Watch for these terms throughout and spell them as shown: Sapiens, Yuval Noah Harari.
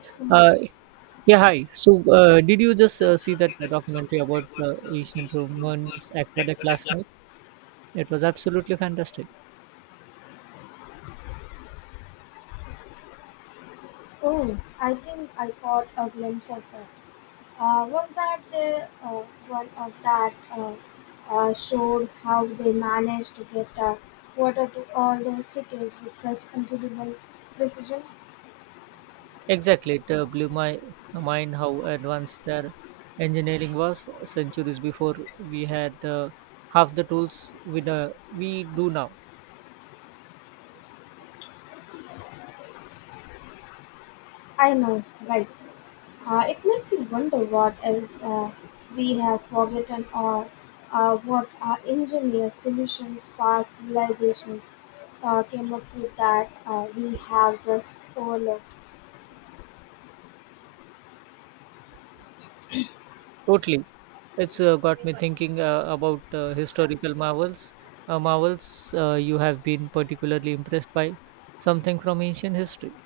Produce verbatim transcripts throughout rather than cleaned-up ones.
So, Uh, yeah, hi. So, uh, did you just uh, see that uh, documentary about the ancient Romans aqueduct last night? It was absolutely fantastic. oh, I think I caught a glimpse of it. Uh, was that the uh, one of that uh, uh, showed how they managed to get uh, water to all those cities with such incredible precision? Exactly, it uh, blew my mind how advanced their engineering was centuries before we had uh, half the tools we, uh, we do now. I know, right? Uh, it makes you wonder what else uh, we have forgotten or uh, what our engineer solutions, past civilizations uh, came up with that uh, we have just overlooked. Totally, it's uh, got me thinking uh, about uh, historical marvels. Uh, marvels uh, you have been particularly impressed by something from ancient history.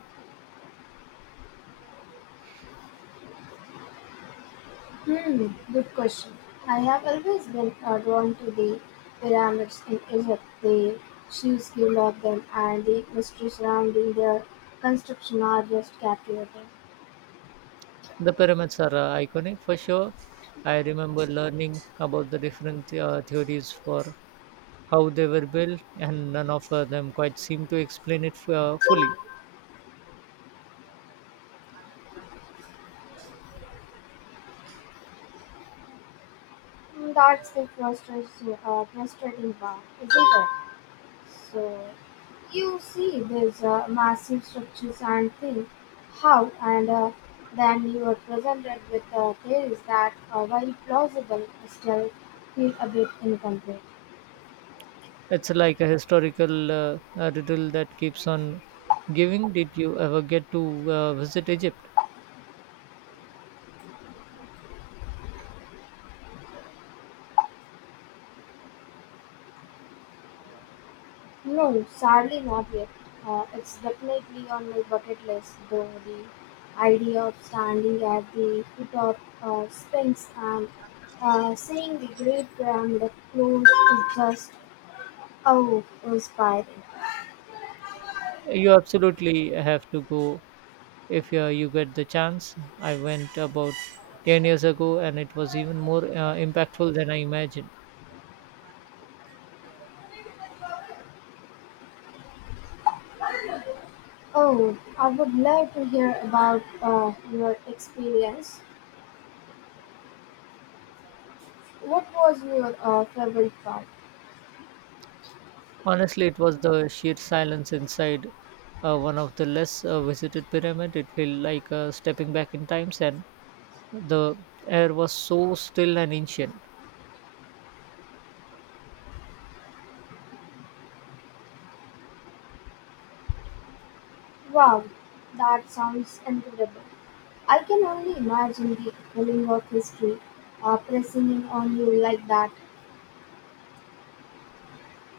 Hmm, good question. I have always been uh, drawn to the pyramids in Egypt. The sheer scale of them and the mystery surrounding their construction are just captivating. The pyramids are uh, iconic for sure. I remember learning about the different uh, theories for how they were built, and none of uh, them quite seem to explain it f- uh, fully. Mm, that's the frustrating, uh, frustrating part, isn't it? So, you see these uh, massive structures and think how, and uh, then you are presented with uh, theories that, uh, while plausible, still feel a bit incomplete. It's like a historical uh, uh, riddle that keeps on giving. Did you ever get to uh, visit Egypt? No, sadly not yet. Uh, it's definitely on my bucket list, though the idea of standing at the foot of uh, Sphinx and uh, seeing the Great Pyramid up close is just oh inspiring. You absolutely have to go if uh, you get the chance. I went about ten years ago, and it was even more uh, impactful than I imagined. Oh, I would love to hear about uh, your experience. What was your uh, favorite part? Honestly, it was the sheer silence inside uh, one of the less uh, visited pyramid. It felt like uh, stepping back in times, and the air was so still and ancient. Wow, that sounds incredible. I can only imagine the pulling of history uh, pressing in on you like that.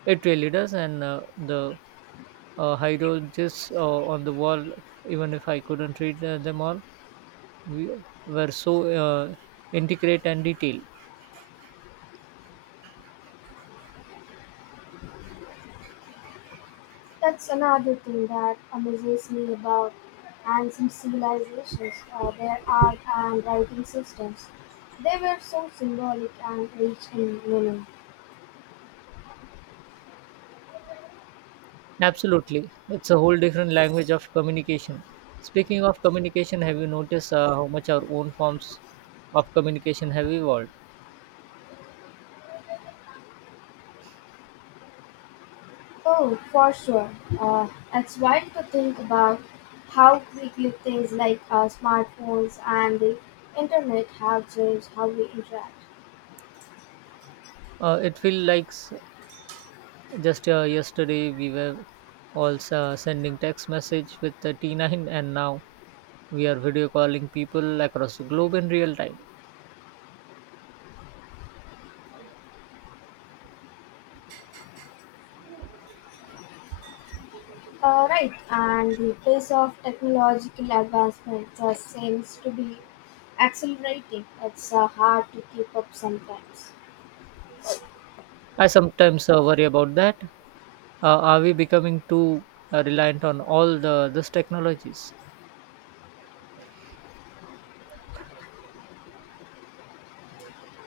It really does, and uh, the uh, hieroglyphs uh, on the wall, even if I couldn't read uh, them all, we were so uh, intricate and detailed. That's another thing that amazes me about ancient civilizations, uh, their art and writing systems. They were so symbolic and rich in meaning. Absolutely, it's a whole different language of communication. Speaking of communication, have you noticed uh, how much our own forms of communication have evolved? Oh, for sure. Uh, it's wild to think about how quickly things like uh, smartphones and the internet have changed how we interact. Uh, it feels like s- just uh, yesterday we were all uh, sending text message with the T nine, and now we are video calling people across the globe in real time. Uh, right, and the pace of technological advancements uh, seems to be accelerating. It's uh, hard to keep up sometimes. I sometimes uh, worry about that. Uh, are we becoming too uh, reliant on all the these technologies?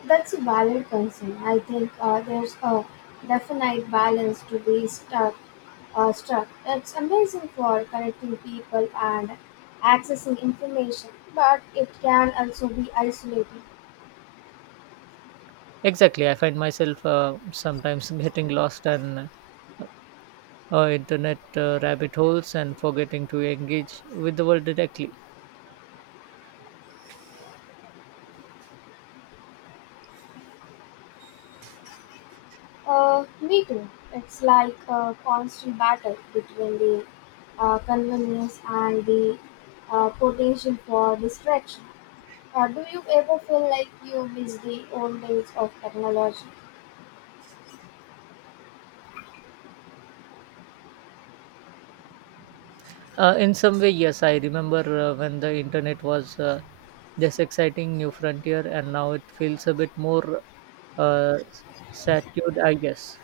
That's a valid concern. I think uh, there's a definite balance to be stuck. Uh, struck. It's amazing for connecting people and accessing information, but it can also be isolating. Exactly. I find myself uh, sometimes getting lost in uh, internet uh, rabbit holes and forgetting to engage with the world directly. Uh, me too. It's like a constant battle between the uh, convenience and the uh, potential for distraction. Uh, do you ever feel like you miss the old days of technology? Uh, in some way, yes, I remember uh, when the internet was uh, this exciting new frontier, and now it feels a bit more uh, saturated, I guess.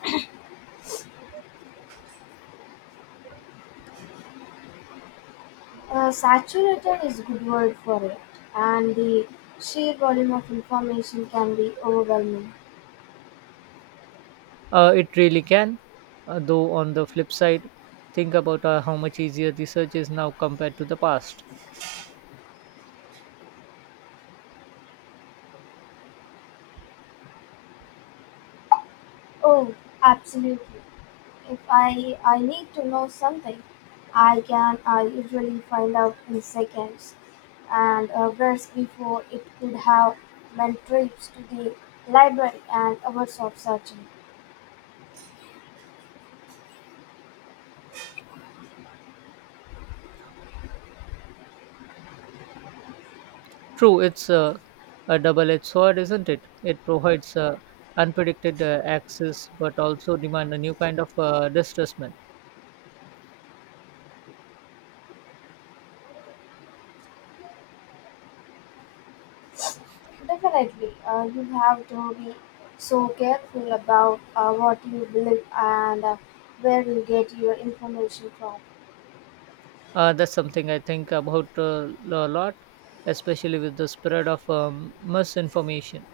Uh, saturated is good word for it, and the sheer volume of information can be overwhelming. Uh, it really can, uh, though, on the flip side, think about uh, how much easier research is now compared to the past. Oh, absolutely. If I, I need to know something, I can uh, usually find out in seconds, and uh, whereas before it could have meant trips to the library and hours of searching. True, it's uh, a double edged sword, isn't it? It provides uh, unpredicted uh, access but also demand a new kind of uh, distrustment. Definitely, uh, you have to be so careful about uh, what you believe and uh, where you get your information from. Uh, that's something I think about uh, a lot, especially with the spread of um, misinformation.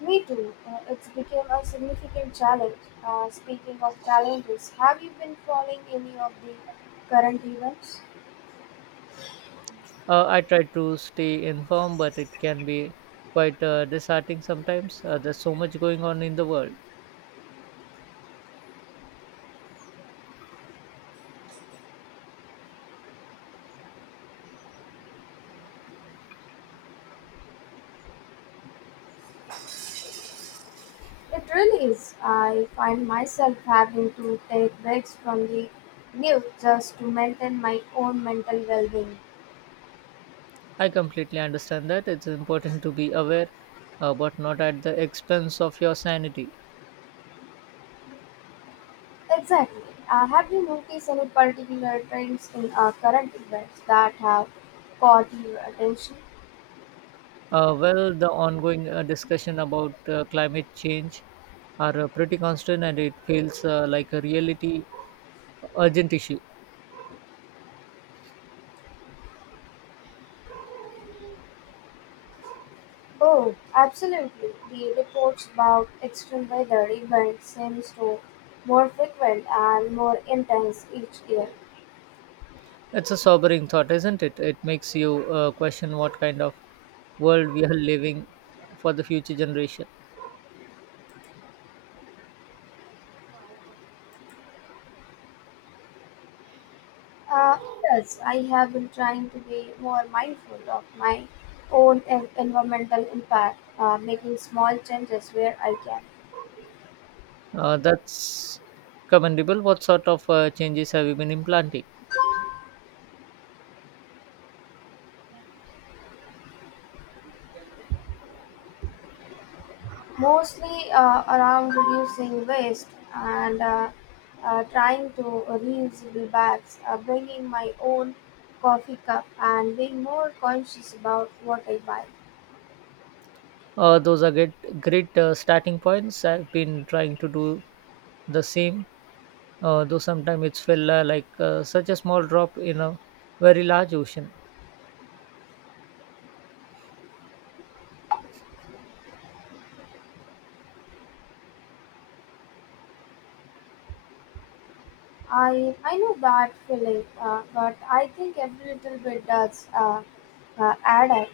Me too. Uh, it's become a significant challenge. Uh, speaking of challenges, have you been following any of the current events? Uh, I try to stay informed, but it can be quite uh, disheartening sometimes. Uh, there's so much going on in the world. It really is. I find myself having to take breaks from the news just to maintain my own mental well being. I completely understand that. It's important to be aware, uh, but not at the expense of your sanity. Exactly. Uh, have you noticed any particular trends in our current events that have caught your attention? Uh, well, the ongoing uh, discussion about uh, climate change are uh, pretty constant, and it feels uh, like a reality urgent issue. Oh, absolutely. The reports about extreme weather events seems to more frequent and more intense each year. It's a sobering thought, isn't it? It makes you uh, question what kind of world we are living for the future generation. Uh, yes, I have been trying to be more mindful of my own en- environmental impact, uh, making small changes where I can, Uh, that's commendable. What sort of uh, changes have you been implanting? mostly uh, around reducing waste and uh, uh, trying to reusable bags, uh, bringing my own coffee cup, and being more conscious about what I buy. Uh, those are great, great uh, starting points. I've been trying to do the same, uh, though sometimes it's felt uh, like uh, such a small drop in a very large ocean. I I know that feeling, uh, but I think every little bit does uh, uh, add up.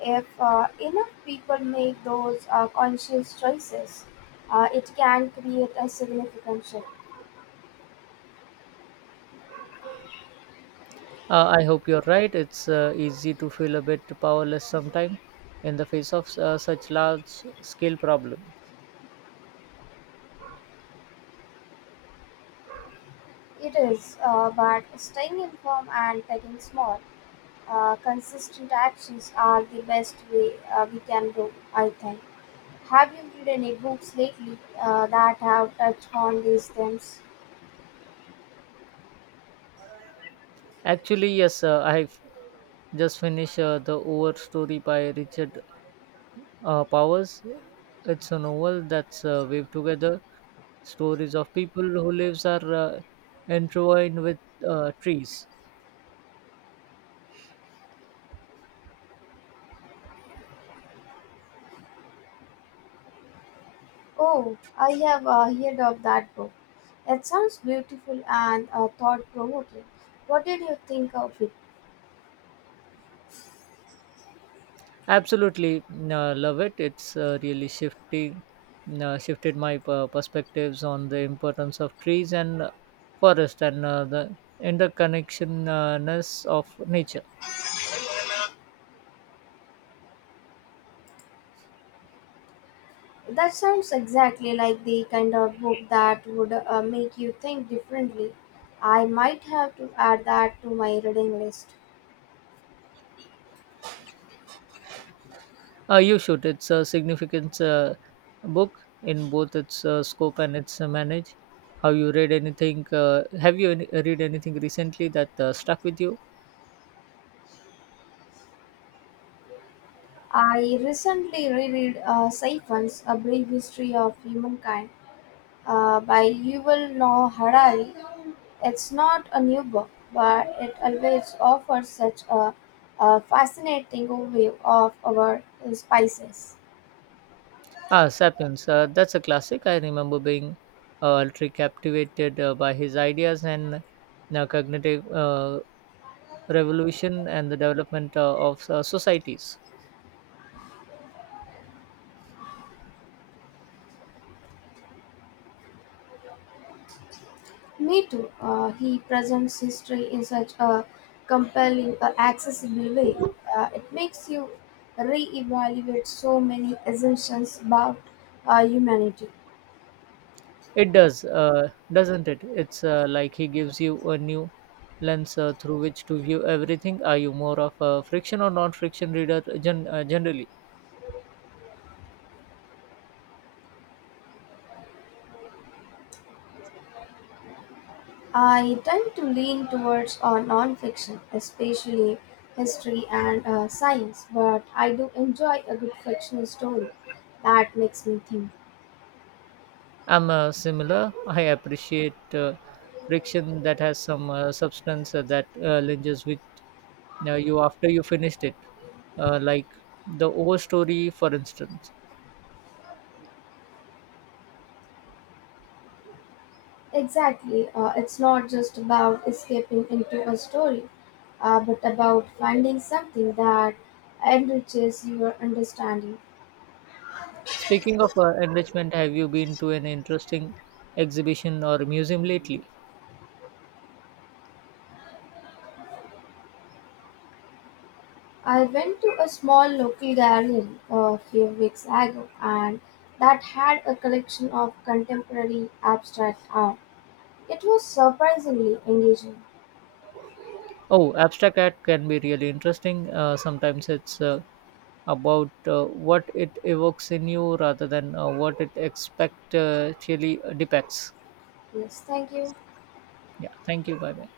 If uh, enough people make those uh, conscious choices, uh, it can create a significant shift. Uh, I hope you're right. It's uh, easy to feel a bit powerless sometimes in the face of uh, such large scale problem. It is, uh, but staying informed and taking small, uh, consistent actions are the best way uh, we can go, I think. Have you read any books lately uh, that have touched on these themes? Actually, yes, uh, I've just finished uh, The Over Story by Richard uh, Powers. It's a novel that's uh, weaved together stories of people who lives are uh, intertwined with uh, trees. Oh, I have uh, heard of that book. It sounds beautiful and uh, thought provoking. What did you think of it? Absolutely uh, love it. It's uh, really shifting, uh, shifted my uh, perspectives on the importance of trees and uh, forest and uh, the interconnectionness of nature. That sounds exactly like the kind of book that would uh, make you think differently. I might have to add that to my reading list. Uh, you should. It's a significant uh, book in both its uh, scope and its uh, manage. Have you read anything? Uh, have you any, read anything recently that uh, stuck with you? I recently reread uh, Siphons, A Brief History of Humankind uh, by Yuval Noah Harari. It's not a new book, but it always offers such a, a fascinating overview of our species. Ah, *Sapiens*. Uh, that's a classic. I remember being uh, ultra captivated uh, by his ideas and uh, cognitive uh, revolution and the development uh, of uh, societies. Me too. Uh, he presents history in such a compelling or accessible way. Uh, it makes you re-evaluate so many assumptions about uh, humanity. It does, uh, doesn't it? It's uh, like he gives you a new lens uh, through which to view everything. Are you more of a friction or non-friction reader uh, gen- uh, generally? I tend to lean towards uh, non-fiction, especially history and uh, science, but I do enjoy a good fictional story that makes me think. I'm uh, similar. I appreciate uh, friction that has some uh, substance uh, that uh, linges with uh, you after you finished it, uh, like the overstory, for instance. Exactly. Uh, it's not just about escaping into a story, uh, but about finding something that enriches your understanding. Speaking of uh, enrichment, have you been to an interesting exhibition or museum lately? I went to a small local gallery uh, a few weeks ago and that had a collection of contemporary abstract art. It was surprisingly engaging. Oh, abstract art can be really interesting. Uh, sometimes it's uh, about uh, what it evokes in you rather than uh, what it expect uh, actually depicts. Yes, thank you. Yeah, thank you. Bye bye.